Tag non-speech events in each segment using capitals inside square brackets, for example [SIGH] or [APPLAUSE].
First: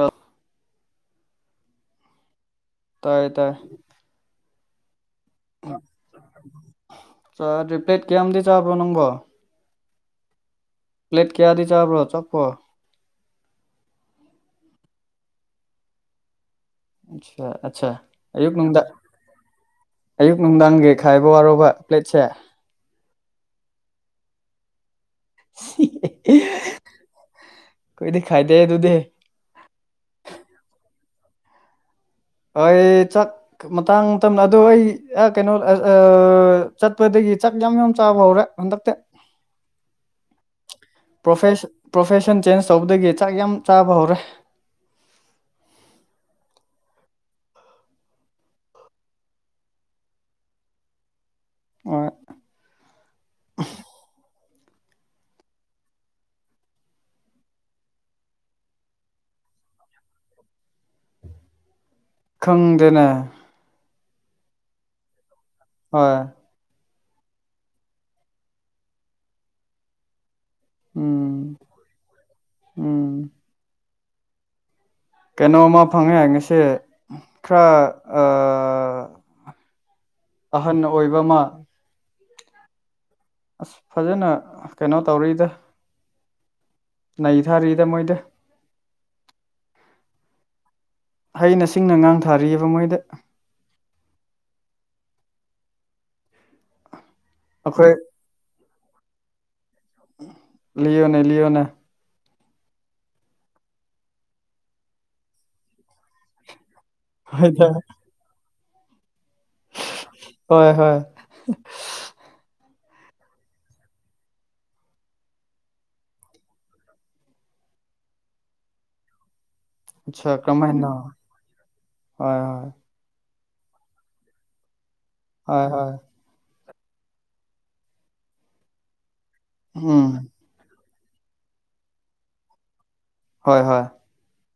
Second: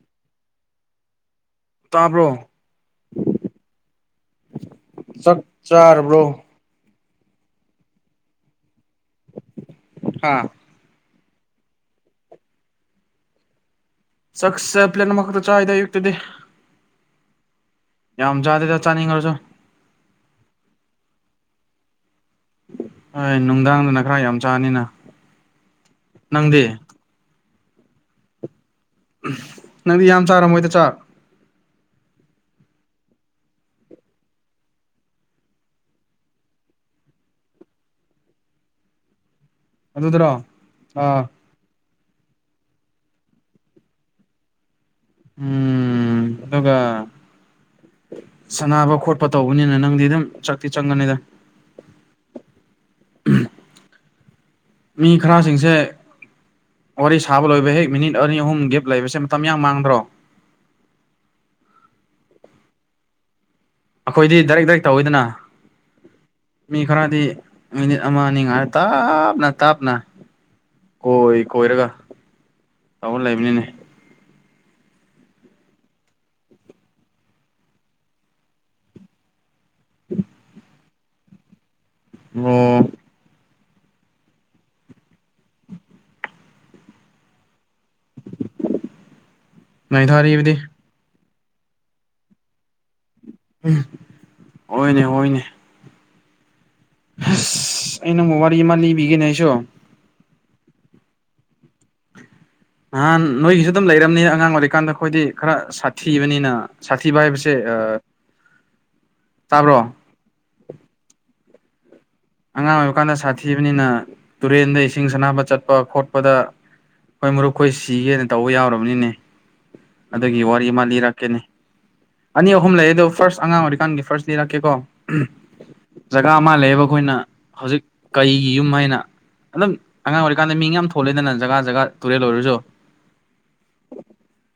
ꯑꯥ ꯇꯥꯕ꯭ꯔꯣ ꯇꯥꯏꯌꯦ ꯇꯥꯏꯌꯦ ꯆꯠ ꯆꯥꯕ꯭ꯔꯣ ꯔꯤꯄ꯭ꯂꯦꯠ ꯀꯌꯥꯗꯤ ꯆꯥꯕꯣ ꯅꯪꯕꯣ ꯍꯥꯥ ꯄ꯭ꯂꯦꯠ ꯀꯌꯥꯗꯤ ꯆꯥꯕ꯭ꯔꯣ ꯆꯞꯄꯣ ꯁꯛꯁ ꯄ꯭ꯂꯂꯦꯝꯅ ꯃꯛꯇ ꯆꯥꯍꯤꯗ ꯌꯛꯇꯗꯤ ꯑ ꯑꯆꯥ ꯑꯌꯨ ꯅꯨꯡ ꯆꯥꯅꯤꯡꯉꯁꯨ ꯑꯌꯨꯛ ꯅꯨꯡꯗꯥꯡꯒ ꯈꯥꯏ ꯑꯔꯕ ꯄ꯭ꯂꯦꯠꯁꯦ ꯍꯣꯏ ꯅꯨꯡꯗꯥꯡꯗꯅ ꯈꯔ ꯌꯥꯝ ꯆꯥꯅꯤꯅ ꯅꯪꯗꯤ ꯀꯣꯏꯗꯤ ꯈꯥꯏꯗꯦ ꯑꯗꯨꯗꯤ ꯅꯪꯗꯤ ꯌꯥꯝ ꯆꯥꯔꯝꯃꯣꯏꯗ ꯆꯥ ꯍꯣꯏ ꯆ ꯃꯇꯥꯡ ꯑꯗꯨ ꯑꯩ ꯀꯩꯅꯣ ꯑ ꯆꯠꯄꯗꯒꯤ ꯆꯥꯛ ꯌꯥꯝ ꯌꯥꯝ ꯆꯥꯕ ꯍꯧꯔꯦ ꯍꯟꯗꯛꯇꯤ ꯑꯗꯨꯗ꯭ꯔꯣ ꯑꯥ ꯄ꯭ꯔꯣꯐꯦꯁ ꯄ꯭ꯔꯣꯐꯦꯁꯟ ꯆꯦꯟꯖ ꯇꯧꯕꯗꯒꯤ ꯆꯥꯛ ꯌꯥꯝ ꯆꯥꯕ ꯍꯧꯔꯦ ꯎꯝ ꯑꯗꯨꯒꯒ ꯁꯥꯟꯅꯕ ꯈꯣꯠꯄ ꯇꯧꯕꯅꯤꯅ ꯅꯪꯗꯤ ꯑꯗꯨꯝ ꯆꯛꯇꯤ ꯆꯪꯒꯅꯤꯗ ꯍꯣꯏ ꯃꯤ ꯈꯔꯁꯤꯡꯁꯦ ꯋꯥꯔꯤ ꯁꯥꯕ ꯂꯣꯏꯕ ꯍꯦꯛ ꯃꯤꯅꯤꯠ ꯑꯅꯤ ꯑꯍꯨꯝ ꯒꯦꯞ ꯂꯩꯕꯁꯦ ꯃꯇꯝ ꯌꯥꯝ ꯃꯥꯡꯗ꯭ꯔꯣ ꯎ ꯈꯪꯗꯅ ꯑꯩꯈꯣꯏꯗꯤ ꯗꯥꯏꯔꯦꯛ ꯗꯥꯏꯔꯦꯛ ꯇꯧꯋꯤꯗꯅ ꯍꯣꯏ ꯃꯤ ꯈꯔꯗꯤ ꯃꯤꯅꯤꯠ ꯑꯃ ꯑꯅꯤ ꯉꯥꯏ ꯇꯥꯞꯅ ꯇꯥꯞꯅ ꯎꯝ ꯀꯣꯏ ꯀꯣꯏꯔꯒ ꯎꯝ ꯇꯥꯅ ꯂꯩꯕꯅꯤꯅꯦ ꯀꯩꯅꯣꯝꯃ ꯐꯪꯉꯦ ꯉꯁꯤꯦ ꯈꯔ ꯑꯍꯟ ꯑꯣꯏꯕ ꯑꯃ ꯑꯣ ꯑꯁ ꯐꯖꯅ ꯀꯩꯅꯣ ꯇꯧꯔꯤꯗ ꯅꯩ ꯊꯥꯔꯤꯗ ꯃꯣꯏꯗ ꯉ ꯊꯥꯔꯔꯤꯕꯗꯤ ꯍꯩꯅ ꯁꯤꯡꯅ ꯉꯥꯡ ꯊꯥꯔꯤꯑꯕ ꯃꯣꯏꯗ ꯎ ꯍꯣꯏꯅꯦ ꯍꯣꯏꯅꯦ ꯑꯩꯈꯣꯏ ꯑꯁ ꯑꯩ ꯅ ꯑꯃ ꯋꯥꯔꯤ ꯑꯃ ꯂꯤꯕꯤꯒꯦꯅꯦ ꯑꯩꯁꯨ ꯂꯑꯣꯅꯦ ꯂꯑꯣꯅꯦ ꯅꯍꯥꯟ ꯅꯣꯏꯒꯤꯁꯨ ꯑꯗꯨꯝ ꯂꯩꯔꯝꯅꯤ ꯑꯉꯥꯡ ꯑꯣꯏꯔꯤꯀꯥꯟꯗ ꯑꯩꯈꯣꯏꯗꯤ ꯈꯔ ꯁꯥꯊꯤꯕꯅꯤꯅ ꯁꯥꯊꯤꯕ ꯍꯥꯏꯕꯁꯦ ꯍꯣꯏꯗ ꯇꯥꯕ꯭ꯔꯣ ꯍꯣꯏ ꯍꯣꯏ ꯑꯉꯥꯡ ꯑꯣꯏꯕ ꯀꯥꯟꯗ ꯁꯥꯊꯤꯕꯅꯤꯅ ꯇꯨꯔꯦꯟꯗ ꯏꯁꯤꯡ ꯁꯅꯥꯕ ꯆꯠꯄ ꯈꯣꯠꯄꯗ ꯍꯣꯏ ꯃꯔꯨꯞꯈꯣꯏ ꯁꯤꯒꯦꯅ ꯇꯧꯕ ꯌꯥꯎꯔꯕꯅꯤꯅꯦ ꯑꯆꯥ ꯑꯗꯨꯒꯤ ꯋꯥꯔꯤ ꯑꯃ ꯀꯔꯝꯍꯥꯏꯅ ꯂꯤꯔꯛꯀꯅꯤ ꯍꯣꯏ ꯑꯅꯤ ꯍꯣꯏ ꯑꯍꯨꯝ ꯂꯩ ꯑꯗꯨꯗꯣ ꯐꯥꯔꯁ ꯑ ꯑꯉꯥꯡ ꯑꯣꯏꯔꯤꯀꯥꯟꯒꯤ ꯐꯥꯔꯁ ꯗꯦ ꯂꯥꯛꯀꯦꯀꯣ ꯍꯣꯏ ꯍꯣꯏ ꯖꯒꯥ ꯑꯃ ꯂꯩꯌꯦꯕ ꯑꯩꯈꯣꯏꯅ ꯍꯧꯖꯤꯛ ꯀꯩꯒꯤ ꯌꯨꯝ ꯍꯥꯏꯅ ꯑꯗꯨꯝ ꯎꯝ ꯑꯉꯥꯡ ꯑꯣꯏꯔꯤꯀꯥꯟꯗ ꯃꯤ ꯌꯥꯝ ꯍꯣꯠꯂꯦꯗꯅ ꯖꯒꯥ ꯖꯒꯥ ꯇꯨꯔꯦꯜ ꯑꯣꯏꯔꯁꯨ ꯍꯣꯏ ꯍꯣꯏ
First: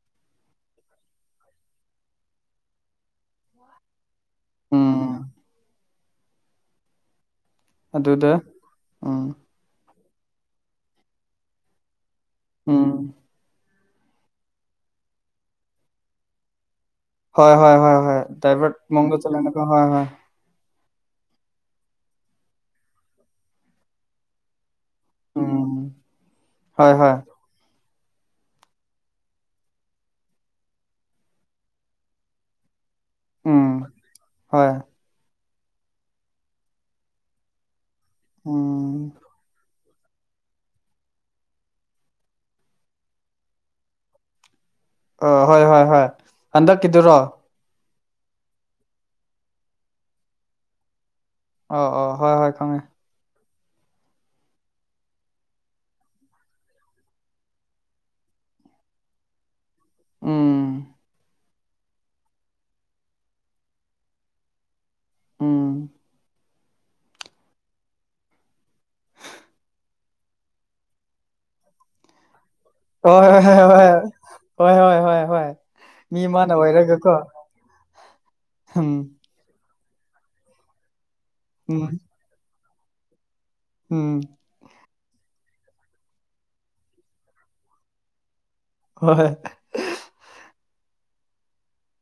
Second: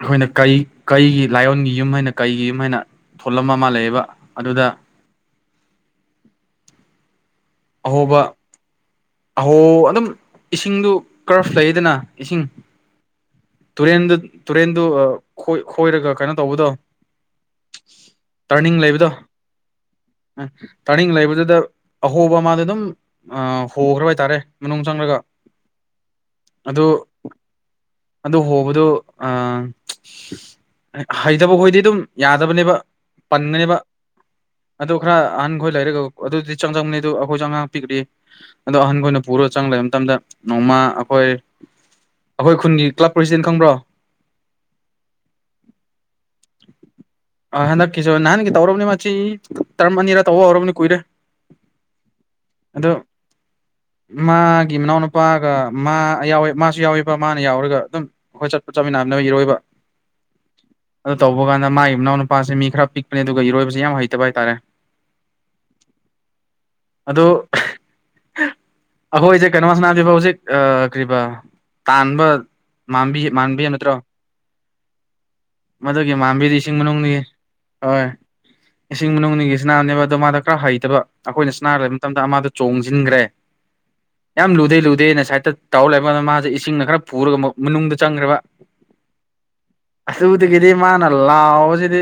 ꯑꯩꯈꯣꯏꯅ ꯀꯩ ꯀꯩꯒꯤ ꯂꯥꯏꯌꯣꯟꯒꯤ ꯌꯨꯝ ꯍꯥꯏꯅ ꯀꯩꯒꯤ ꯌꯨꯝ ꯍꯥꯏꯅ ꯊꯣꯂꯝꯕ ꯑꯃ ꯂꯩꯌꯦꯕ ꯑꯗꯨꯗ ꯎꯝ ꯑꯍꯣꯕ ꯑꯗꯨꯗ ꯎꯝ ꯑꯍꯣ ꯑꯗꯨꯝ ꯏꯁꯤꯡꯗꯨ ꯀꯔꯐ ꯂꯩꯗꯅ ꯑꯥ ꯇꯨꯔꯦꯟꯗꯨ ꯇꯨꯔꯦꯟꯗꯨ ꯈꯣꯏꯔꯒ ꯀꯩꯅꯣ ꯇꯧꯕꯗꯣ ꯍ ꯍꯣꯏ ꯍ ꯍꯣꯏ ꯗ꯭ꯔꯥꯏꯚꯔ ꯇꯔꯅꯤꯡ ꯃꯪꯒꯣ ꯆꯂꯅꯀ ꯍꯣꯏ ꯍ ꯇꯥꯅꯤꯡ ꯂꯩꯕꯗꯨꯗ ꯑꯍꯣꯕ ꯑꯃꯗ ꯑꯗꯨꯝ ꯍꯣꯈ꯭ꯔꯕ ꯍꯥꯏꯇꯥꯔꯦ ꯃꯅꯨꯡ ꯆꯪꯂꯒ ꯎꯝ ꯑꯗꯨ ꯍꯣꯏ ꯍꯣꯏ ꯑꯗꯨ ꯍꯣꯕꯗꯨ ꯑ ꯍꯩꯇꯕ ꯍꯣꯏꯗꯤ ꯑꯗꯨꯝ ꯌꯥꯗꯕꯅꯦꯕ ꯎꯝ ꯄꯟꯅꯅꯕ ꯍꯣꯏ ꯑꯗꯨ ꯈꯔ ꯑꯍꯟꯈꯣꯏ ꯂꯩꯔꯒ ꯑꯗꯨꯗꯤ ꯆꯪꯖꯕꯅꯤ ꯑꯗꯨ ꯑꯩꯈꯣꯏꯁꯨ ꯑꯉꯥꯡ ꯄꯤꯛ꯭ꯔꯤ ꯑꯗꯣ ꯑꯍꯈ ꯎꯝ ꯑꯣꯏꯅ ꯄꯨꯔ ꯆꯪ ꯂꯩ ꯃꯇꯝꯗ ꯅꯣꯡꯃ ꯑꯩꯈꯣꯏ ꯑꯩꯈꯣꯏ ꯈꯨꯟꯒꯤ ꯀ꯭ꯂꯕ ꯄ꯭ꯔꯁꯤꯗꯦꯟ ꯈꯪꯕ꯭ꯔꯣ ꯑ ꯍꯣꯏ ꯍꯣꯏ ꯍꯣꯏ ꯍꯟꯗꯛꯀꯤꯗꯨꯔꯣ ꯀꯁꯨ ꯅꯍꯥꯟꯒꯤ ꯇꯧꯔꯕꯅꯤ ꯃꯁꯤꯆ ꯇꯔꯝ ꯑꯅꯤꯔ ꯇꯧꯕ ꯍꯧꯔꯕꯅꯤ ꯀꯨꯏꯔꯦ ꯑꯣ ꯑꯣ ꯍꯣꯏ ꯍꯣꯏ ꯈꯪꯉꯦ ꯑꯗꯣ [INAUDIBLE] ꯃꯥꯒꯤ ꯃꯅꯥꯎꯅꯨꯄꯥꯒ ꯃꯥ ꯌꯥꯎꯋ ꯃꯥꯁꯨ ꯌꯥꯎꯋꯦꯕ ꯃꯥꯅ ꯌꯥꯎꯔꯒ ꯑꯗꯨꯝ ꯑꯩꯈꯣꯏ ꯆꯠꯄ ꯆꯠꯃꯤꯟꯅ ꯔꯣꯏꯕ ꯎꯝ ꯍꯄ ꯀꯥꯟꯗꯒꯤ ꯏꯅꯥꯎ ꯅꯨꯄꯥꯁ ꯃꯤ ꯈꯔ ꯄꯤꯛꯄꯅꯦ ꯑꯗꯨꯒ ꯏꯔꯣꯏꯕꯁꯤ ꯌꯥꯝ ꯍꯩꯇꯕ ꯍꯥꯏꯇꯥꯔꯦ ꯑꯝ ꯑꯗꯣ ꯑꯩꯈꯣꯏꯁꯦ ꯀꯩꯅꯣꯃꯁꯅꯥꯁꯤꯕ ꯍꯧꯖꯤꯛ ꯀꯔꯤꯕ ꯇꯥꯟꯕ ꯃꯝꯕꯤ ꯍꯣꯏ ꯍꯣꯏ ꯍꯣꯏ ꯃꯥꯟꯕꯤ ꯍꯣꯏ ꯅꯠꯇ꯭ꯔꯣ ꯍꯣꯏ ꯍꯣꯏ ꯍꯣꯏ ꯍꯣꯏ ꯃꯗꯨꯒꯤ ꯃꯤ ꯑꯃꯅ ꯃꯝꯕꯤꯗꯤ ꯏꯁꯤꯡ ꯑꯣꯏꯔꯒꯀꯣ ꯃꯅꯨꯡꯒꯤ ꯍꯣꯏ ꯎꯝ ꯏꯁꯤꯡ ꯃꯅꯨꯡ ꯅꯥꯅꯦꯕ ꯑꯣ ꯃꯥꯗ ꯈꯔ ꯍꯩꯇꯕ ꯑꯩꯈꯣꯏꯅ ꯆꯅꯥ ꯎꯝ ꯂꯩꯕ ꯃꯇꯝꯗ ꯃꯥꯗ ꯆꯣꯡꯁꯤꯟꯈ꯭ꯔꯦ ꯎꯝ ꯌꯥꯝꯝ ꯂꯨꯗꯦ ꯂꯨꯗꯦ ꯑꯦ ꯅ ꯁꯥꯏꯠꯇ ꯇꯥꯎꯔ ꯂꯩꯕꯗ ꯃꯥꯁꯦ ꯏꯁꯤꯡꯅ ꯈꯔ ꯄꯨꯔꯒ ꯃꯅꯨꯡꯗ ꯆꯪꯈ꯭ꯔꯦꯕ ꯍ ꯍꯣꯏ ꯍꯥꯏꯗꯤ ꯃꯥꯅ ꯂꯥꯎꯕꯁꯤꯗꯤ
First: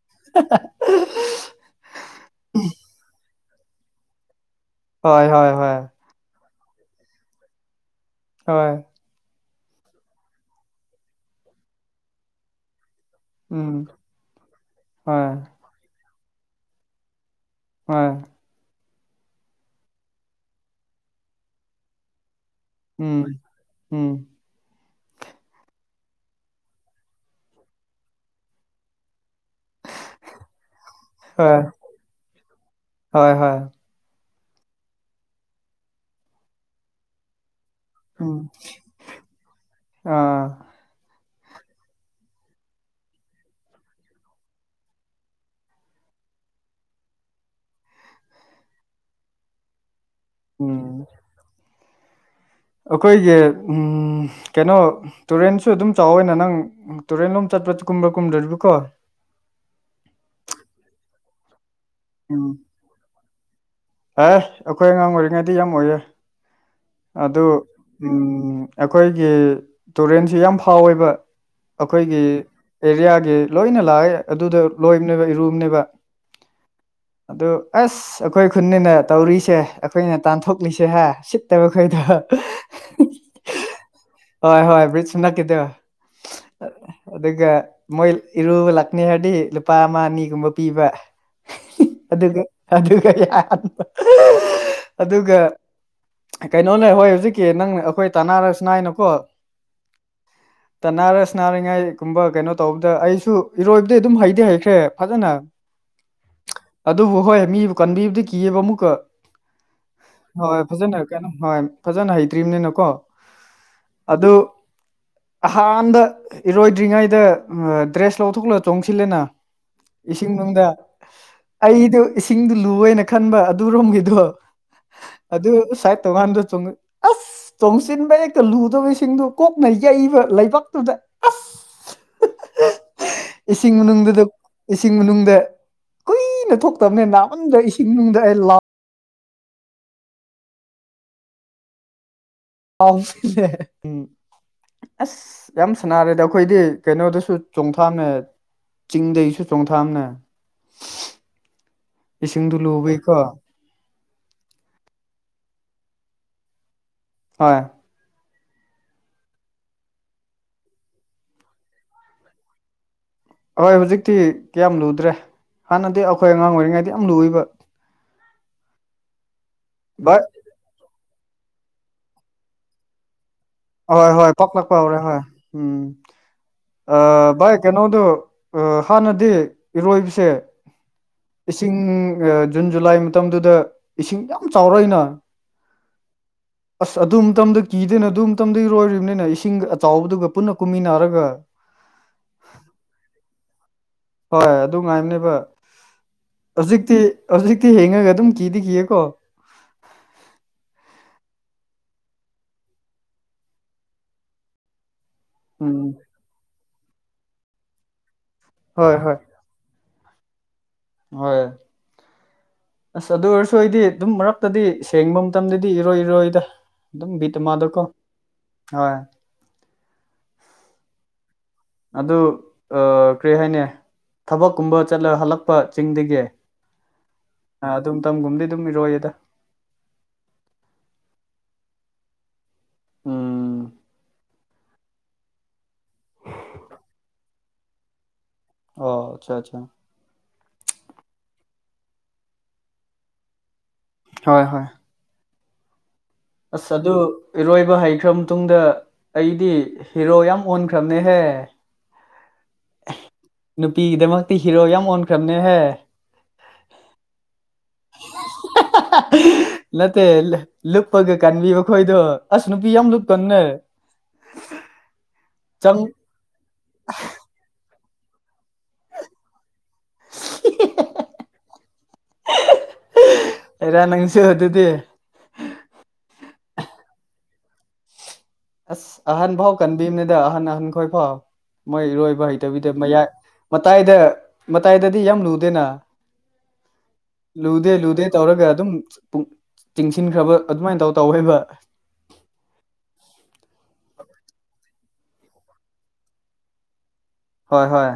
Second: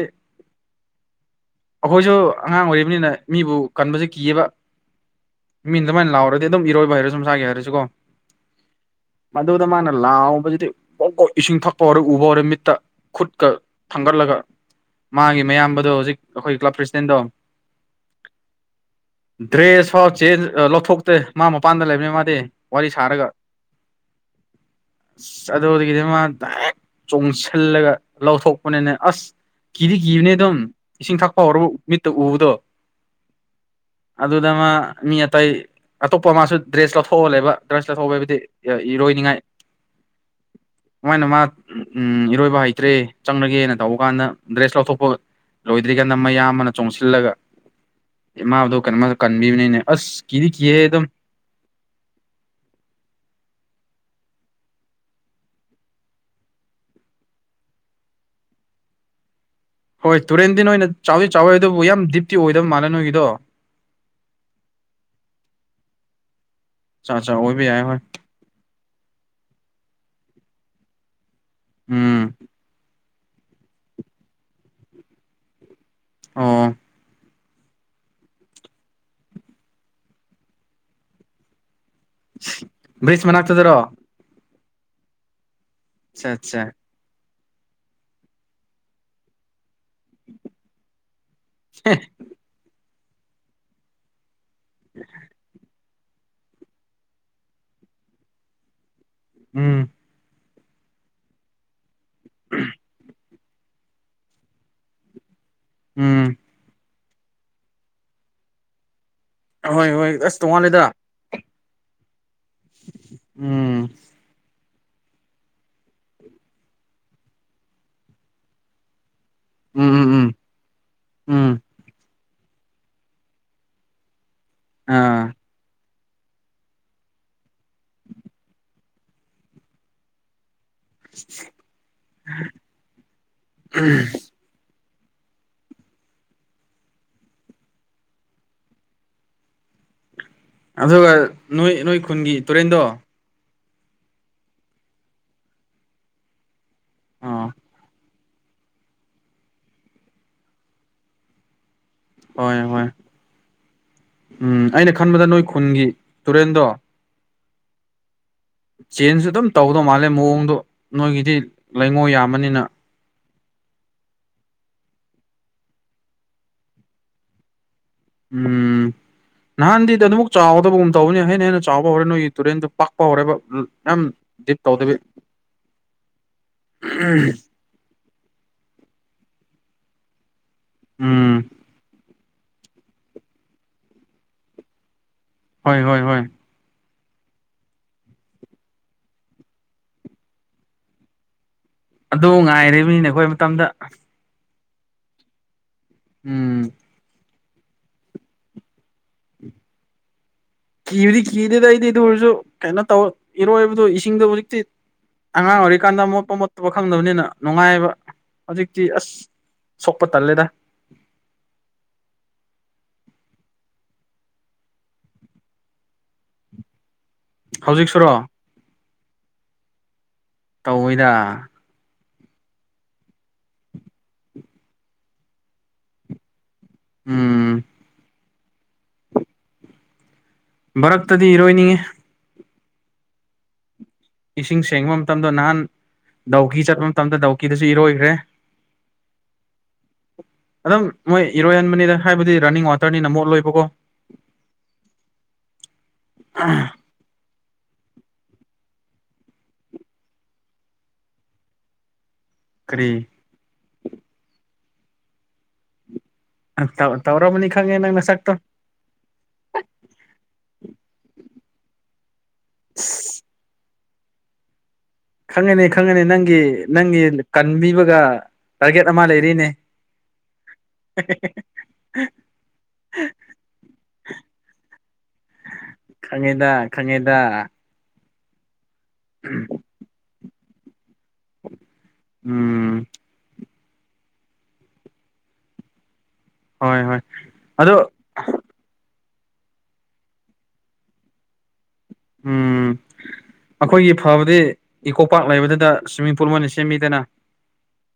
ꯑꯩꯈꯣꯏꯁꯨ ꯑꯉꯥꯡ ꯑꯣꯏꯔꯤꯕꯅꯤꯅ ꯃꯤꯕꯨ ꯀꯟꯕꯁꯦ ꯀꯤꯑꯕ ꯍꯣꯏ ꯍꯣꯏ ꯍꯣꯏ ꯍꯔꯗꯤ ꯑꯗꯨꯝ ꯏꯔꯣꯏꯕ ꯍꯥꯏꯔꯣ ꯁꯨꯝ ꯁ ꯁꯥꯒꯦ ꯍꯥꯏꯔꯁꯤꯀꯣ ꯍꯣꯏ ꯃꯗꯨꯗ ꯃꯥꯅ ꯂꯥꯎꯕꯕꯁꯤꯗꯤ ꯣꯛ ꯀꯣꯛ ꯏꯁꯤꯡ ꯊꯛꯄ ꯍꯧꯔ ꯎꯕ ꯍꯧꯔꯦ ꯃꯤꯠꯇ ꯈꯨꯠꯀ ꯎꯝ ꯊꯥꯡꯒꯠꯂꯒ ꯍꯣꯏ ꯃꯥꯒꯤ ꯃꯌꯥꯝꯕꯗꯣ ꯍꯧꯖꯤꯛ ꯑꯩꯈꯣꯏ ꯀ꯭ꯂꯕ ꯄ꯭ꯔꯁꯤꯗꯦꯟꯗꯣ ꯑꯣꯏ ꯗ꯭ꯔꯦꯁ ꯐꯥꯎ ꯆꯦꯟ ꯂꯧꯊꯣꯛꯇ꯭ꯔꯦ ꯃꯥ ꯃꯄꯥꯟꯗ ꯂꯩꯕꯅꯤ ꯃꯥꯗꯤ ꯋꯥꯔꯤ ꯁꯥꯔꯒ ꯎꯝ ꯎꯝ ꯑꯁ ꯑꯗꯨꯗꯒꯤꯗꯤ ꯃꯥ ꯗꯥꯏꯔꯦꯛ ꯆꯣꯡꯁꯤꯜꯂꯒ ꯂꯧꯊꯣꯛꯄꯅꯤꯅꯦ ꯑꯁ ꯀꯤꯗꯤ ꯀꯤꯕꯅꯦ ꯑꯗꯨꯝ ꯏꯁꯤꯡ ꯊꯛꯄ ꯍꯣꯏ ꯍꯧꯔꯔꯕ ꯃꯤꯠꯇ ꯎꯕꯗꯣ ꯍꯣꯏ ꯍꯣꯏ ꯑꯗꯨꯗ ꯃꯥ ꯃꯤ ꯑꯇꯩ ꯑꯇꯣꯞꯄ ꯃꯥꯁꯨ ꯗ꯭ꯔꯦꯁ ꯂꯧꯊꯣꯛꯍꯜꯂꯦꯕ ꯗ꯭ꯔꯁ ꯆ ꯊꯧꯕ ꯍꯥꯏꯕꯨꯗꯤ ꯎꯝ ꯏꯔꯣꯏꯅꯤꯉꯥꯏ ꯑꯥ ꯑꯗꯨꯃꯥꯏꯅ ꯃꯥ ꯎꯝ ꯎꯝ ꯏꯔꯣꯏꯕ ꯍꯩꯇ꯭ꯔꯦ ꯆꯪꯂꯒꯦꯅ ꯇꯧꯕ ꯀꯥꯟꯗ ꯗ꯭ꯔꯦꯁ ꯂꯧꯊꯣꯛꯄ ꯂꯣꯏꯗ꯭ꯔꯤ ꯀꯥꯟꯗ ꯃꯌꯥꯝꯕꯅ ꯆꯣꯡꯁꯤꯜꯂꯒ ꯏꯃꯥꯗ ꯀꯩꯅꯣꯃ ꯀꯟꯕꯤꯕꯅꯤꯅꯦ ꯑꯁ ꯀꯗꯤ ꯀꯍꯦ ꯑꯗꯨꯝ ꯎꯝ ꯑꯩꯈꯣꯏꯒꯤ ꯀꯩꯅꯣ ꯇꯨꯔꯦꯟꯁꯨ ꯑꯗꯨꯝ ꯆꯥꯎꯋꯏꯅ ꯅꯪ ꯇꯨꯔꯦꯟ ꯂꯣꯝ ꯆ ꯣ ꯀꯨꯝꯕ꯭ꯔ ꯀꯨꯝꯔꯕꯤꯀꯣ ꯍꯣꯏ ꯇꯨꯔꯦꯟꯗꯤꯤꯟ ꯑꯣꯏꯣꯏ ꯆꯥ ꯆꯥꯋ ꯗꯤꯞꯇꯤ ꯎꯝ ꯑꯣꯏꯗꯕ ꯃꯜꯂꯦ ꯅꯣꯏꯒꯤꯗꯣ ꯑꯦ ꯑꯩꯈꯣꯏ ꯑꯉꯥꯡ ꯑꯣꯏꯔꯤꯉꯩꯗꯤ ꯌꯥꯝ ꯑꯣꯏꯌꯦꯦ ꯆꯥ ꯆꯥ ꯑꯗꯨ ꯑꯣꯏꯕ ꯌꯥꯏ ꯍꯣꯏ ꯎ ꯑꯩꯈꯣꯏꯒꯤ ꯇꯨꯔꯦꯟꯁꯤ ꯌꯥꯝ ꯊꯥꯎ ꯑꯣꯏꯕ ꯑꯩꯈꯣꯏꯒꯤ ꯎꯝ ꯑꯦꯔꯤꯌꯥ ꯂꯣꯏꯅ ꯂꯥꯛꯑꯦ ꯑꯗꯨꯗ ꯂꯣꯏꯕꯅꯦꯕ ꯏꯔꯨꯕꯅꯦꯕ ꯑꯣ ꯑꯗꯨ ꯑꯁ ꯑꯩꯈꯣꯏ ꯈꯨꯟꯅ ꯇꯧꯔꯤꯁꯦ ꯑꯩꯈꯣꯏꯅ ꯇꯥꯟꯊꯣꯛꯂꯤꯁꯦ ꯍꯥꯏ ꯁꯤꯠꯇꯕ ꯑꯩꯈꯣꯏꯗ ꯕ꯭ꯔꯤꯖ ꯃꯅꯥꯛꯇꯗꯔꯣ ꯍꯣꯏ ꯍꯣꯏ ꯕ꯭ꯔꯤꯖꯁꯨ ꯅꯛꯈꯤꯗꯕ ꯑ ꯑꯠꯆꯥ ꯑꯗꯨꯒ ꯃꯣꯏ ꯏꯔꯨꯕ ꯂꯥꯛꯅꯤ ꯍꯥꯏꯔꯗꯤ ꯂꯨꯄꯥ ꯑꯃ ꯑꯅꯤꯒꯨꯝꯕ ꯄꯤꯕ ꯑꯗꯨ ꯑꯗꯨꯒ ꯌꯥ ꯑꯗꯨꯒ ꯀꯩꯅꯣꯅꯦ ꯍꯣꯏ ꯍꯧꯖꯤꯛꯀꯤ ꯅꯪ ꯑꯩꯈꯣꯏ ꯇꯥꯟꯅꯔꯁꯨ ꯅꯥꯏꯅꯀꯣ ꯎꯝ ꯇꯅꯥꯔꯁꯅꯥꯔꯤꯉꯥꯏꯒꯨꯝꯕ ꯀꯩꯅꯣ ꯇꯧꯕꯗ ꯑꯩꯁꯨ ꯏꯔꯣꯏꯕꯗꯤ ꯑꯗꯨꯝ ꯍꯩꯗꯤ ꯍꯩꯈ꯭ꯔꯦ ꯐꯖꯅ ꯎꯝ ꯑꯗꯨꯕꯨ ꯍꯣꯏ ꯃꯤꯕꯨ ꯀꯟꯕꯤꯕꯗꯤ ꯀꯤꯑꯕ ꯑꯃꯨꯛꯀ ꯍꯣꯏ ꯑꯁ ꯍꯣꯏ ꯇꯣꯡꯉꯥꯜꯂꯦꯗ ꯐꯖꯅ ꯀꯩꯅꯣ ꯍꯣꯏ ꯐꯖꯅ ꯍꯩꯇ꯭ꯔꯤꯕꯝꯅꯤꯅꯀꯣ ꯎꯝ ꯑꯗꯨ ꯑꯍꯥꯟꯗ ꯏꯔꯣꯏꯗ꯭ꯔꯤꯉꯩꯗ ꯗ꯭ꯔꯦꯁ ꯂꯧꯊꯣꯛꯂ ꯆꯣꯡꯁꯤꯜꯂꯦꯅ ꯎꯝ ꯎꯝ ꯎꯝ ꯏꯁꯤꯡ ꯅꯨꯡꯗ ꯎꯝ ꯑꯩꯗꯨ ꯏꯁꯤꯡꯗꯨ ꯂꯨꯦꯅ ꯈꯟꯕ ꯑꯗꯨꯔꯣꯝꯒꯤꯗꯣ ꯑꯥ ꯑꯗꯨ ꯁꯥꯏꯠ ꯇꯣꯉꯥꯟꯗ ꯑꯁ ꯆꯣꯡꯁꯤꯟꯕ ꯍꯦꯛꯇ ꯂꯨꯗꯕꯁꯤꯡꯗꯨꯣ ꯀꯣꯛꯅ ꯌꯛꯩꯕ ꯂꯩꯕꯛ ꯑꯗꯨꯗ ꯑꯁ ꯏꯁꯤꯡ ꯃꯅꯨꯡꯗꯨꯗ ꯏꯁꯤꯡ ꯃꯅꯨꯡꯗ ꯀꯨꯏꯅ ꯊꯣꯛꯇꯕꯅꯤ ꯅꯥꯑꯟꯗ ꯏꯁꯤꯡ ꯃꯅꯨꯡꯗ ꯑꯩ ꯂꯥꯎ ꯑꯗꯨꯒ ꯅꯣꯏ ꯅꯣꯏ ꯈꯨꯟꯒꯤ ꯇꯨꯔꯦꯟꯗꯣ ꯥꯎ ꯎꯝ ꯑꯁ ꯌꯥꯝ ꯁꯅꯔꯦꯗ ꯑꯩꯈꯣꯏꯗꯤ ꯀꯩꯅꯣꯗꯁꯨ ꯑꯥ ꯆꯣꯡꯊꯥꯝꯅꯦ ꯆꯤꯡꯗꯩꯁꯨ ꯆꯣꯡꯊꯥꯝꯅꯦ ꯍꯣꯏ ꯏꯁꯤꯡꯗꯨ ꯍꯣꯏ ꯂꯨꯕꯩꯀꯣ ꯎꯝ ꯑꯩꯅ ꯈꯟꯕꯗ ꯅꯣꯏ ꯈꯨꯟꯒꯤ ꯇꯨꯔꯦꯟꯗꯣ ꯍꯣꯏ ꯆꯦꯟꯖ ꯑꯗꯨꯝ ꯇꯧꯗꯧ ꯃꯥꯜꯂꯦ ꯃꯑꯣꯡꯗꯣ ꯅꯣꯏꯒꯤꯗꯤ ꯂꯩꯉꯣ ꯌꯥꯝꯕꯅꯤꯅ ꯍꯣꯏ ꯍꯧꯖꯤꯛꯇꯤ ꯀꯌꯥꯝ ꯂꯨꯗ꯭ꯔꯦ ꯍꯥꯟꯅꯗꯤ ꯑꯩꯈꯣꯏ ꯑꯉꯥꯡ ꯑꯣꯏꯔꯤꯉꯩꯗ ꯌꯥꯝ ꯂꯨꯏꯕ ꯎꯝ ꯅꯍꯥꯟꯗꯤꯗꯤ ꯚꯥꯏ ꯑꯗꯨꯐ ꯆꯥꯎꯒꯗꯕꯒꯨꯝ ꯇꯧꯅꯤ ꯍꯦ ꯍꯦ ꯆꯥꯎꯕ ꯍꯧꯔꯦ ꯅꯣꯏꯒꯤ ꯇꯨꯔꯦꯟꯗꯨꯣ ꯄꯥꯛꯄ ꯍꯧꯔꯦꯕ ꯌꯥꯝ ꯍꯣꯏ ꯍꯣꯏ ꯗꯤꯞ ꯄꯥꯛꯂꯥꯛꯄ ꯇꯧꯗꯕꯤ ꯍꯧꯔꯦ ꯍꯣꯏ ꯎꯝ ꯚꯥꯏ ꯀꯩꯅꯣꯗꯨ ꯍꯥꯟꯅꯗꯤ ꯏꯔꯣꯏꯕꯁꯦ ꯎꯝ ꯏꯁꯤꯡ ꯖꯨꯟ ꯖꯨꯂꯥꯏ ꯃꯇꯝꯗꯨꯗ ꯏꯁꯤꯡ ꯌꯥꯝ ꯆꯥꯎꯔꯛꯏꯅ ꯍꯣꯏ ꯍꯣꯏ ꯍꯣꯏ ꯑꯁ ꯑꯗꯨ ꯃꯇꯝꯗ ꯀꯤꯗꯣꯏꯅ ꯑꯗꯨ ꯃꯇꯝꯗꯔꯣꯏꯔꯤꯕꯅꯤꯅ ꯏꯁꯤꯡꯒ ꯑꯆꯥꯎꯕꯗꯨꯒ ꯄꯨꯟꯅ ꯀꯨꯝꯃꯤꯟꯅꯔꯒ ꯑꯗꯨ ꯉꯥꯏꯔꯤꯕꯅꯤꯅꯦ ꯑꯩꯈꯣꯏ ꯃꯇꯝꯗ ꯍꯣꯏ ꯑꯗꯨ ꯉꯥꯏꯕꯅꯦꯕ ꯎꯝ ꯍꯧꯖꯤꯛꯇꯤ ꯍꯧꯖꯤꯛꯇꯤ ꯍꯦꯡꯉꯒ ꯑꯗꯨꯝ ꯀꯤꯗꯤ ꯀꯤꯌꯦꯀꯣ ꯀꯤꯕꯗꯤ ꯀꯤꯗꯦꯗ ꯑꯩꯗꯤ ꯑꯗꯨ ꯑꯣꯏꯔꯁꯨ ꯀꯩꯅꯣ ꯇꯧ ꯏꯔꯣꯏꯕꯗ ꯏꯁꯤꯡꯗꯣ ꯍꯧꯖꯤꯛꯇꯤ ꯑꯉꯥꯡ ꯎꯝ ꯑꯣꯏꯔꯤꯀꯥꯟꯗ ꯃꯣꯠꯄ ꯃꯣꯠꯠꯇꯕ ꯈꯪꯗꯕꯅꯤꯅ ꯅꯨꯡꯉꯥꯏꯕ ꯍꯧꯖꯤꯛꯇꯤ ꯍꯣꯏ ꯑꯁ ꯍꯣꯏ ꯁꯣꯛꯄ ꯇꯜꯂꯦꯗ ꯍꯣꯏ ꯑꯁ ꯑꯗꯨ ꯑꯣꯏꯔꯁꯨ ꯑꯩꯗꯤ ꯑꯗꯨꯝ ꯃꯔꯛꯇꯗꯤ ꯁꯦꯡꯕ ꯃꯇꯝꯗꯗꯤ ꯏꯔꯣꯏ ꯏꯔꯣꯏꯗ ꯑꯗꯨꯝ ꯕꯤꯠꯇ ꯃꯥꯗꯀꯣ ꯍꯧꯖꯤꯛꯁꯨꯔꯣ ꯍꯣꯏ ꯇꯧꯣꯏꯗ ꯑꯗꯨ ꯀꯔꯤ ꯍꯥꯏꯅꯤ ꯊꯕꯛꯀꯨꯝꯕ ꯆꯠꯂ ꯍꯜꯂꯛꯄ ꯆꯤꯡꯗꯒꯤ ꯎꯝ ꯑꯗꯨꯝ ꯃꯇꯝꯝꯒꯨꯝꯗꯤ ꯑꯗꯨꯝ ꯏꯔꯣꯏꯌꯦꯗ ꯚꯛꯇꯗꯤ ꯏꯔꯣꯏꯅꯤꯡꯉꯤ ꯎꯝ ꯏꯁꯤꯡ ꯁꯦꯡꯕ ꯃꯇꯝꯗ ꯅꯍꯥꯟ ꯗꯥꯎꯀꯤ ꯆꯠꯄ ꯃꯇꯝꯗ ꯗꯥꯎꯀꯤꯗꯁꯨ ꯏꯔꯣꯏꯈ꯭ꯔꯦ ꯑ ꯑꯆꯥ ꯑꯆꯥ ꯟꯕꯅꯤꯅ ꯍꯥꯏꯕꯗꯤ ꯔꯟꯅꯤꯡ ꯋꯥꯇꯔꯅꯤꯅ ꯃꯣꯠ ꯂꯣꯏꯕꯀꯣ ꯍꯣꯏ ꯍꯣꯏ ꯑꯁ ꯑꯗꯨ ꯏꯔꯣꯏꯕ ꯍꯩꯈ꯭ꯔ ꯃꯇꯨꯡꯗ ꯑꯩꯗꯤ ꯍꯤꯔꯣ ꯌꯥꯝ ꯑꯣꯟꯈ꯭ꯔꯕꯅꯦꯍꯦ ꯀꯔꯤ ꯅꯨꯄꯤꯒꯤꯗꯃꯛꯇꯤ ꯍꯤꯔꯣ ꯌꯥꯝ ꯑꯣꯟꯈ꯭ꯔꯕꯅꯦꯍꯦ ꯇꯧ ꯇꯧ꯭ꯔꯣꯕꯨꯅꯤ ꯈꯪꯦ ꯅꯪ ꯅꯁꯥꯛꯇꯣ ꯅꯠꯇ ꯂꯨꯨꯞꯄꯒ ꯀꯥꯟꯕꯤꯕ ꯈꯣꯏꯗꯣ ꯑꯁ ꯅꯨꯄꯤ ꯌꯥꯝ ꯂꯨꯞ ꯀꯟꯅ ꯈꯪꯉꯅꯤ ꯈꯪꯉꯅꯤ ꯅꯪꯒꯤ ꯅꯪꯒꯤ ꯀꯟꯕꯤꯕꯒ ꯇꯥꯔꯒꯦꯠ ꯑꯃ ꯂꯩꯔꯤꯅꯦ ꯑꯦꯔꯥ ꯅꯪꯁꯨ ꯑꯗꯨꯗꯤ [UNINTELLIGIBLE] ꯈꯉꯦꯗ ꯈꯪꯉꯦꯗ ꯑꯁ ꯑꯍꯟ ꯐꯥꯎ ꯀꯟꯕꯤꯅꯤꯗ ꯑꯍꯟ ꯑꯍꯟꯈꯣꯏ ꯐꯥꯎ ꯃꯣꯏ ꯏꯔꯣꯏꯕ ꯍꯩꯇꯕꯤꯗ ꯎꯝ ꯃꯌꯥꯏ ꯃꯇꯥꯏꯗ ꯃꯇꯥꯏꯗꯗꯤ ꯌꯥꯝ ꯂꯨꯗꯦꯅ ꯍꯣꯏ ꯍꯣꯏ ꯂꯨꯗꯦ ꯑꯗꯣ ꯂꯨꯗꯦ ꯇꯧꯔꯒ ꯑꯗꯨꯝ ꯇꯤꯡꯁꯤꯟꯈ꯭ꯔꯕ ꯑꯗꯨꯃꯥꯏꯅ ꯇꯧ ꯇꯧꯋ ꯍꯥꯏꯕ ꯎꯝ ꯑꯩꯈꯣꯏꯒꯤ ꯐꯕꯗꯤ ꯏꯀꯣ ꯄꯥꯛꯔ ꯂꯩꯕꯗꯨꯗ ꯁ꯭ꯋꯤꯝꯃꯤꯡ ꯄꯨꯜ ꯑꯃ ꯑꯣꯏꯅ ꯁꯦꯝꯃꯤꯗꯅ ꯍꯣꯏ ꯍꯣꯏ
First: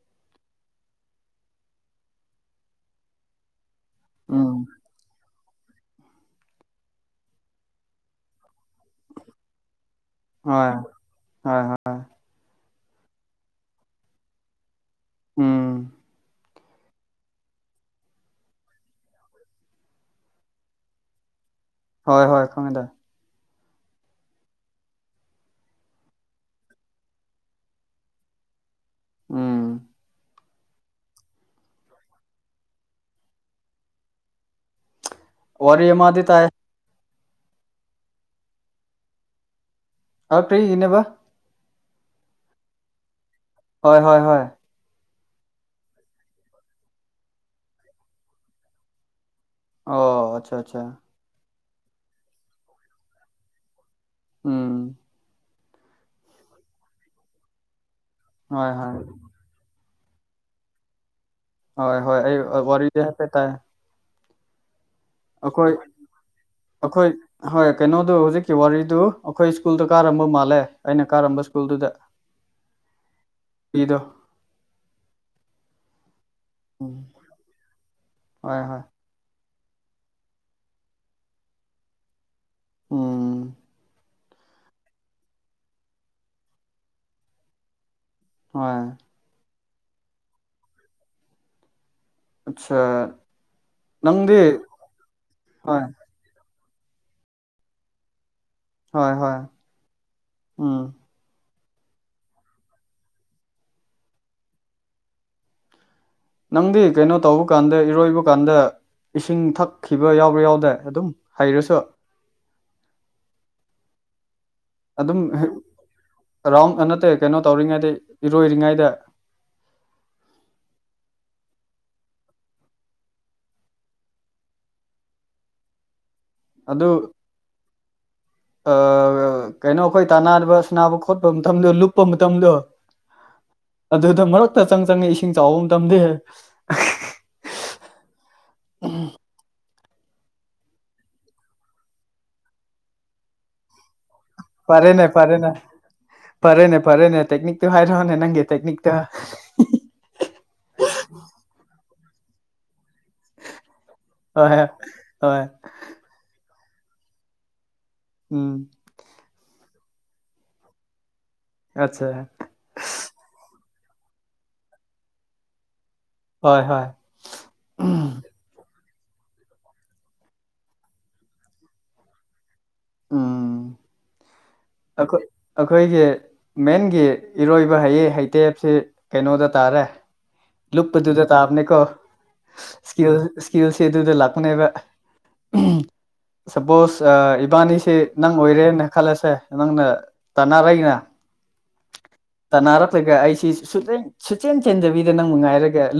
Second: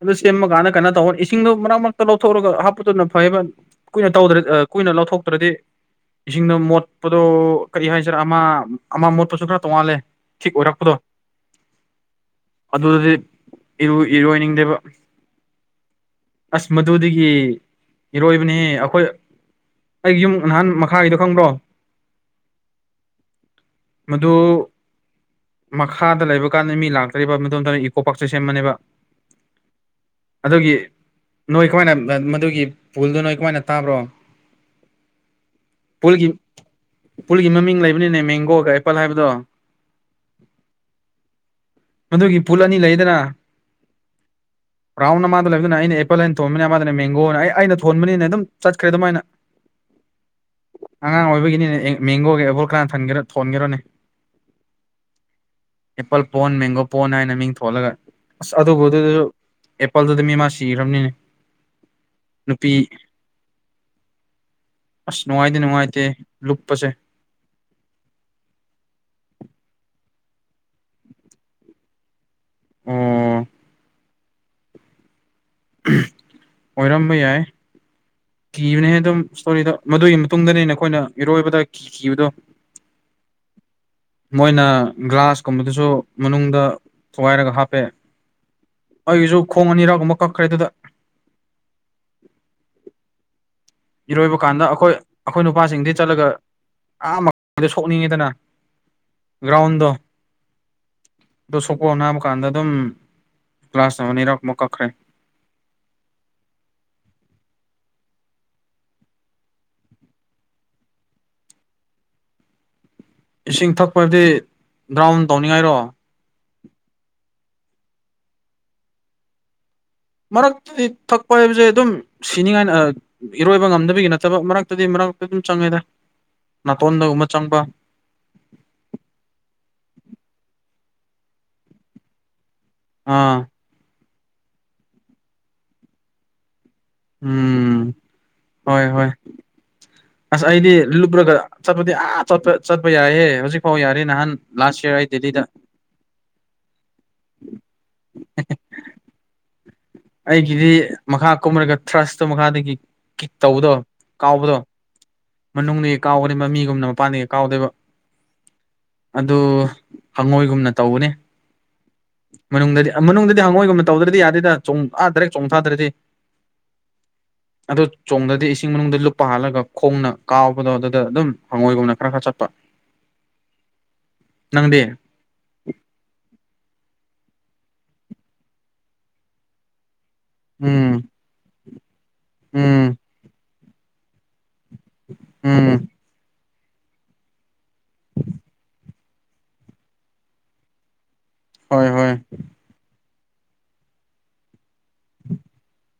ꯑꯗꯨ ꯁꯦꯝꯃꯀꯥꯟꯗ ꯀꯩꯅꯣ ꯇꯧꯍꯅꯤ ꯏꯁꯤꯡꯗꯣ ꯃꯔꯛ ꯃꯔꯛꯇ ꯂꯧꯊꯣꯛꯑꯒ ꯍꯥꯞꯄꯗꯨꯅ ꯐꯩꯕ ꯀꯨꯏꯅ ꯇꯧꯗ꯭ꯔꯗꯤ ꯎꯝ ꯀꯨꯏꯅ ꯂꯧꯊꯣꯛꯇ꯭ꯔꯗꯤ ꯏꯁꯤꯡꯗꯣ ꯃꯣꯠꯄꯗꯣ ꯀꯔꯤ ꯍꯥꯏꯁꯤꯔꯥ ꯑꯃ ꯑꯃ ꯃꯣꯠꯄꯁꯨ ꯈꯔ ꯇꯣꯡꯉꯥꯜꯂꯦ ꯊꯤꯛ ꯍꯣꯏ ꯑꯣꯏꯔꯛꯄꯗꯣ ꯍꯣꯏ ꯍꯣꯏ ꯑꯗꯨꯗꯗꯤ ꯏꯔꯣꯏꯅꯤꯡꯗꯦꯕ ꯎꯝ ꯑꯁ ꯃꯗꯨꯗꯒꯤ ꯏꯔꯣꯏꯕꯅꯤ ꯑꯩꯈꯣꯏ ꯑꯩ ꯌꯨꯝ ꯅꯍꯥꯟ ꯃꯈꯥꯒꯤꯗꯣ ꯈꯪꯕ꯭ꯔꯣ ꯍꯣꯏ ꯍꯣꯏ ꯈꯪꯗꯥꯥꯏ ꯃꯗꯨ ꯃꯈꯥꯗ ꯂꯩꯕ ꯀꯥꯟꯗ ꯃꯤ ꯂꯥꯛꯇ꯭ꯔꯤꯕ ꯃꯣꯝꯇ ꯏꯀꯣ ꯄꯥꯔꯛꯁꯦ ꯁꯦꯝꯃꯅꯦꯕ ꯎꯝ ꯑꯗꯨꯒꯤ ꯅꯣꯏ ꯀꯃꯥꯏꯅ ꯃꯗꯨꯒꯤ ꯄꯨꯜꯗꯨ ꯅꯣꯏ ꯀꯃꯥꯏꯅ ꯇꯥꯕ꯭ꯔꯣ ꯑꯣꯔ ꯌ ꯃꯥꯗꯤ ꯇꯥꯏ ꯎ ꯄꯨꯨꯜꯒꯤ ꯃꯃꯤꯡ ꯂꯩꯕꯅꯤꯅꯦ ꯃꯦꯡꯒꯣꯒ ꯑꯦꯄꯜ ꯍꯥꯏꯕꯗꯣ ꯍꯄ꯭ꯔꯤ ꯏꯅꯦꯕ ꯃꯗꯨꯒꯤ ꯄꯨꯜ ꯑꯅꯤ ꯂꯩꯗꯅ ꯍꯣꯏ ꯍꯣꯏ ꯍꯣꯏ ꯔꯥꯎꯟ ꯑꯃꯗ ꯂꯩꯕꯗꯨꯅ ꯑꯩꯅ ꯑꯦꯄꯜ ꯍꯥꯏꯩꯅ ꯊꯣꯟꯕꯅꯤ ꯑꯃꯗꯅꯦ ꯃꯦꯡꯒꯣꯅ ꯑꯩ ꯑꯩꯅ ꯊꯣꯟꯕꯅꯤꯅ ꯑꯗꯨꯝ ꯆꯠꯈ꯭ꯔꯦ ꯑꯗꯨꯃꯥꯏꯅ ꯑꯣ ꯑꯆꯥ ꯑꯆꯥ ꯃꯦꯡꯒꯣꯒꯕꯜ ꯀꯅꯥꯅ ꯊ ꯊꯣꯟꯒꯦꯔꯅꯦ ꯎꯝ ꯑꯦꯄꯜ ꯄꯣꯟ ꯃꯦꯡꯒꯣ ꯄꯣꯟ ꯍꯥꯏꯅ ꯃꯤꯡ ꯊꯣꯂꯒ ꯑꯁ ꯍꯣꯏ ꯑꯗꯨꯕꯨ ꯍꯣꯏ ꯑꯗꯨꯁꯨ ꯑꯦꯄꯜꯗꯨꯗꯤ ꯃꯤꯃꯥ ꯁꯤꯈ꯭ꯔꯕꯅꯤꯅꯦ ꯍꯣꯏ ꯍꯣꯏ ꯑꯩ ꯅꯨꯄꯤ ꯋꯥꯔꯤꯔꯗꯤ ꯍꯥ ꯄꯦ ꯇꯥꯏ ꯑꯁ ꯅꯨꯡꯉꯥꯏꯇꯦ ꯑꯩꯈꯣꯏ ꯅꯨꯡꯉꯥꯏꯇꯦ ꯂꯨꯞꯄꯁꯦ ꯑꯩꯈꯣꯏ ꯍꯣꯏ ꯀꯩꯅꯣꯗꯨ ꯍꯧꯖꯤꯛꯀꯤ ꯋꯥꯔꯤꯗꯨ ꯑꯩꯈꯣꯏ ꯁ꯭ꯀꯨꯜꯗ ꯀꯥꯔꯝꯕ ꯃꯥꯜꯂꯦ ꯑꯩꯅ ꯀꯥꯔꯝꯕ ꯁ꯭ꯀꯨꯜꯗꯨꯗ ꯑꯣ ꯀꯗ ꯑꯣꯏꯔꯝꯕ ꯌꯥꯏ ꯍꯣꯏ ꯍꯣꯏ ꯀꯤꯕꯅꯦꯍ ꯑꯗꯨꯝ ꯏꯁꯇꯣꯔꯤꯗ ꯃꯗꯨꯒꯤ ꯃꯇꯨꯡꯗꯅꯤ ꯅ ꯑꯩꯈꯣꯏꯅ ꯏꯔꯣꯏꯕꯗ ꯀꯤ ꯀꯤꯈꯤꯕꯗꯣ ꯎꯝ ꯃꯣꯏꯅ ꯒ꯭ꯂꯥꯁꯀꯨꯝꯕꯗꯨꯁꯨ ꯃꯅꯨꯡꯗ ꯊꯨꯒꯥꯏꯔꯒ ꯍꯥꯞꯄꯦ ꯑꯣꯏ ꯑꯩꯒꯤꯁꯨ ꯈꯣꯡ ꯑꯅꯤꯔꯥꯒꯨꯝꯕ ꯀꯛꯈ꯭ꯔꯦ ꯑꯗꯨꯗ ꯑꯆꯥ ꯏꯔꯣꯏꯕ ꯀꯥꯟꯗ ꯑꯩꯈꯣꯏ ꯑꯩꯈꯣꯏ ꯍꯣꯏ ꯅꯨꯄꯥꯁꯤꯡꯗꯤ ꯆꯠꯂꯒ ꯑꯥꯗ ꯁꯣꯛꯅꯤꯡꯉꯤꯗꯅ ꯍꯣꯏ ꯍꯣꯏ ꯎꯝ ꯑꯣ ꯁꯣꯛꯄꯣ ꯅꯥꯕ ꯀꯥꯟꯗ ꯑꯗꯨꯝ ꯀ꯭ꯂꯒꯥꯁ ꯑꯃ ꯑꯅꯤꯔꯛꯃꯨꯛ ꯀꯛꯈ꯭ꯔꯦ ꯅꯪꯗꯤ ꯀꯩꯅꯣ ꯇꯧꯕ ꯀꯥꯟꯗ ꯏꯔꯣꯏꯕ ꯀꯥꯟꯗ ꯏꯁꯤꯡ ꯊꯛꯈꯤꯕ ꯌꯥꯎꯕ꯭ꯔꯥ ꯌꯥꯎꯗꯦ ꯑꯗꯨꯝ ꯍꯩꯔꯁꯨ ꯏꯁꯤꯡ ꯊꯛꯄꯗꯤ ꯑꯗꯨꯝ ꯔꯥꯎ ꯅꯠꯇ ꯀꯩꯅꯣ ꯇꯧꯔꯤꯉꯩꯗ ꯏꯔꯣꯏꯔꯤꯉꯩꯗ ꯃꯔꯛꯇꯗꯤ ꯊꯛꯄ ꯍꯥꯏꯕꯁꯦ ꯑꯗꯨꯝ ꯁꯤꯅꯤꯉꯥꯏ ꯏꯔꯣꯏꯕ ꯉꯝꯗꯕꯒꯤ ꯅꯠꯇꯕ ꯃꯔꯛꯇꯗꯤ ꯃꯔꯛ ꯑꯗꯨꯝ ꯆꯪꯉꯦꯗ ꯑꯗꯨ ꯅꯥꯇꯣꯟꯗꯒꯨꯝꯕ ꯆꯪꯕ ꯀꯩꯅꯣ ꯑꯩꯈꯣꯏ ꯇꯥꯟꯅꯔꯤꯕ ꯁꯅꯥꯕꯨ ꯈꯣꯠꯄ ꯃꯇꯝꯗꯣ ꯂꯨꯞꯄ ꯃꯇꯝꯗꯣ ꯑꯥ ꯑꯗꯨꯗ ꯃꯔꯛꯇ ꯆꯪ ꯆꯪꯉꯦ ꯏꯁꯤꯡ ꯆꯥꯎꯕ ꯑꯃ ꯇꯝꯗꯦ ꯎꯝ ꯍꯣꯏ ꯍꯣꯏ ꯑꯁ ꯑꯩꯗꯤ ꯂꯨꯞꯨꯔꯒ ꯆꯠꯄꯗꯤ ꯑꯥ ꯆꯄ ꯆꯠꯄ ꯌꯥꯏꯍꯦ ꯍꯧꯖꯤꯛ ꯐꯥꯎ ꯌꯥꯔꯦ ꯅꯍꯥꯟ ꯂꯥꯁ ꯌꯔ ꯐꯔꯦꯅꯦ ꯑꯩ ꯗꯦꯜꯂꯤꯗ ꯐꯔꯦꯅꯦ ꯐꯔꯦꯅꯦ ꯐꯔꯦꯅꯦ ꯇꯦꯛꯅꯤꯛ ꯇ ꯍꯥꯏꯔꯣꯅꯦ ꯅꯪꯒꯦ ꯇꯦꯛꯦꯛꯅꯤꯛ ꯇ ꯑꯩꯒꯤꯗꯤ ꯃꯈꯥ ꯀꯨꯝꯃꯔꯒ ꯊ꯭ꯔꯁꯇꯨ ꯃꯈꯥꯗꯒꯤ ꯀꯤꯛ ꯇꯧꯕꯗꯣ ꯀꯥꯎꯕꯗꯣ ꯍꯣꯏ ꯍꯣꯏ ꯃꯅꯨꯡꯗ ꯀꯥꯎꯒꯅꯤ ꯃꯃꯤꯒꯨꯝꯅ ꯃꯄꯥꯟꯗꯒꯤ ꯍ ꯀꯥꯎꯗꯣꯏꯕ ꯎꯝ ꯑꯗꯨ ꯍꯪꯉꯣꯏꯒꯨꯝꯅ ꯇꯧꯕꯅꯦ ꯑꯠꯆꯥ ꯃꯅꯨꯡꯗꯗꯤ ꯃꯅꯨꯡꯗꯗꯤ ꯍꯪꯉꯣꯏꯒꯨꯝꯕ ꯇꯧꯗ꯭ꯔꯗꯤ ꯌꯥꯗꯦꯗ ꯆꯣꯡ ꯑꯥꯗ꯭ꯔꯦ ꯆꯣꯡꯊꯥꯗ꯭ꯔꯗꯤ ꯍꯣꯏ ꯍꯣꯏ ꯑꯗꯣ ꯆꯣꯡꯗ꯭ꯔꯗꯤ ꯏꯁꯤꯡ ꯃꯅꯨꯡꯗ ꯂ ꯄꯥꯍꯜꯂꯒ ꯈꯣꯡꯅ ꯀꯥꯎꯕꯗꯣ ꯑꯗꯨꯗ ꯑꯗꯨꯝ ꯍꯪꯉꯣꯏꯒꯨꯝꯅ ꯈꯔ ꯈꯔ ꯆꯠꯄ ꯑꯥ ꯅꯪꯗꯤ ꯑꯩꯈꯣꯏ ꯑꯩꯈꯣꯏꯁꯦ ꯃꯦꯟꯒꯤ ꯏꯔꯣꯏꯕ ꯍꯩ ꯍꯩꯇꯦꯞꯁꯤ ꯀꯩꯅꯣꯗ ꯇꯥꯔꯦ ꯎꯝ ꯂꯨꯞꯄꯗꯨꯗ ꯇꯥꯕꯅꯤꯀꯣ ꯎꯝ ꯏꯁꯀꯤꯜ ꯏꯁꯀꯤꯜꯁꯦ ꯑꯗꯨꯗ ꯂꯥꯛꯄꯅꯦꯕ ꯎꯝ ꯁꯄꯣꯁ ꯏꯕꯥꯅꯤꯁꯤ ꯅꯪ ꯑꯣꯏꯔꯦꯅ ꯈꯜꯂꯁꯦ ꯅꯃꯪꯅ ꯇꯥꯟꯅꯔꯏꯅ ꯍꯣꯏ ꯍꯣꯏ ꯁꯨꯆꯦꯟ ꯆꯦꯟꯗꯕꯤꯗ ꯅꯪ ꯉꯥꯏꯔꯒ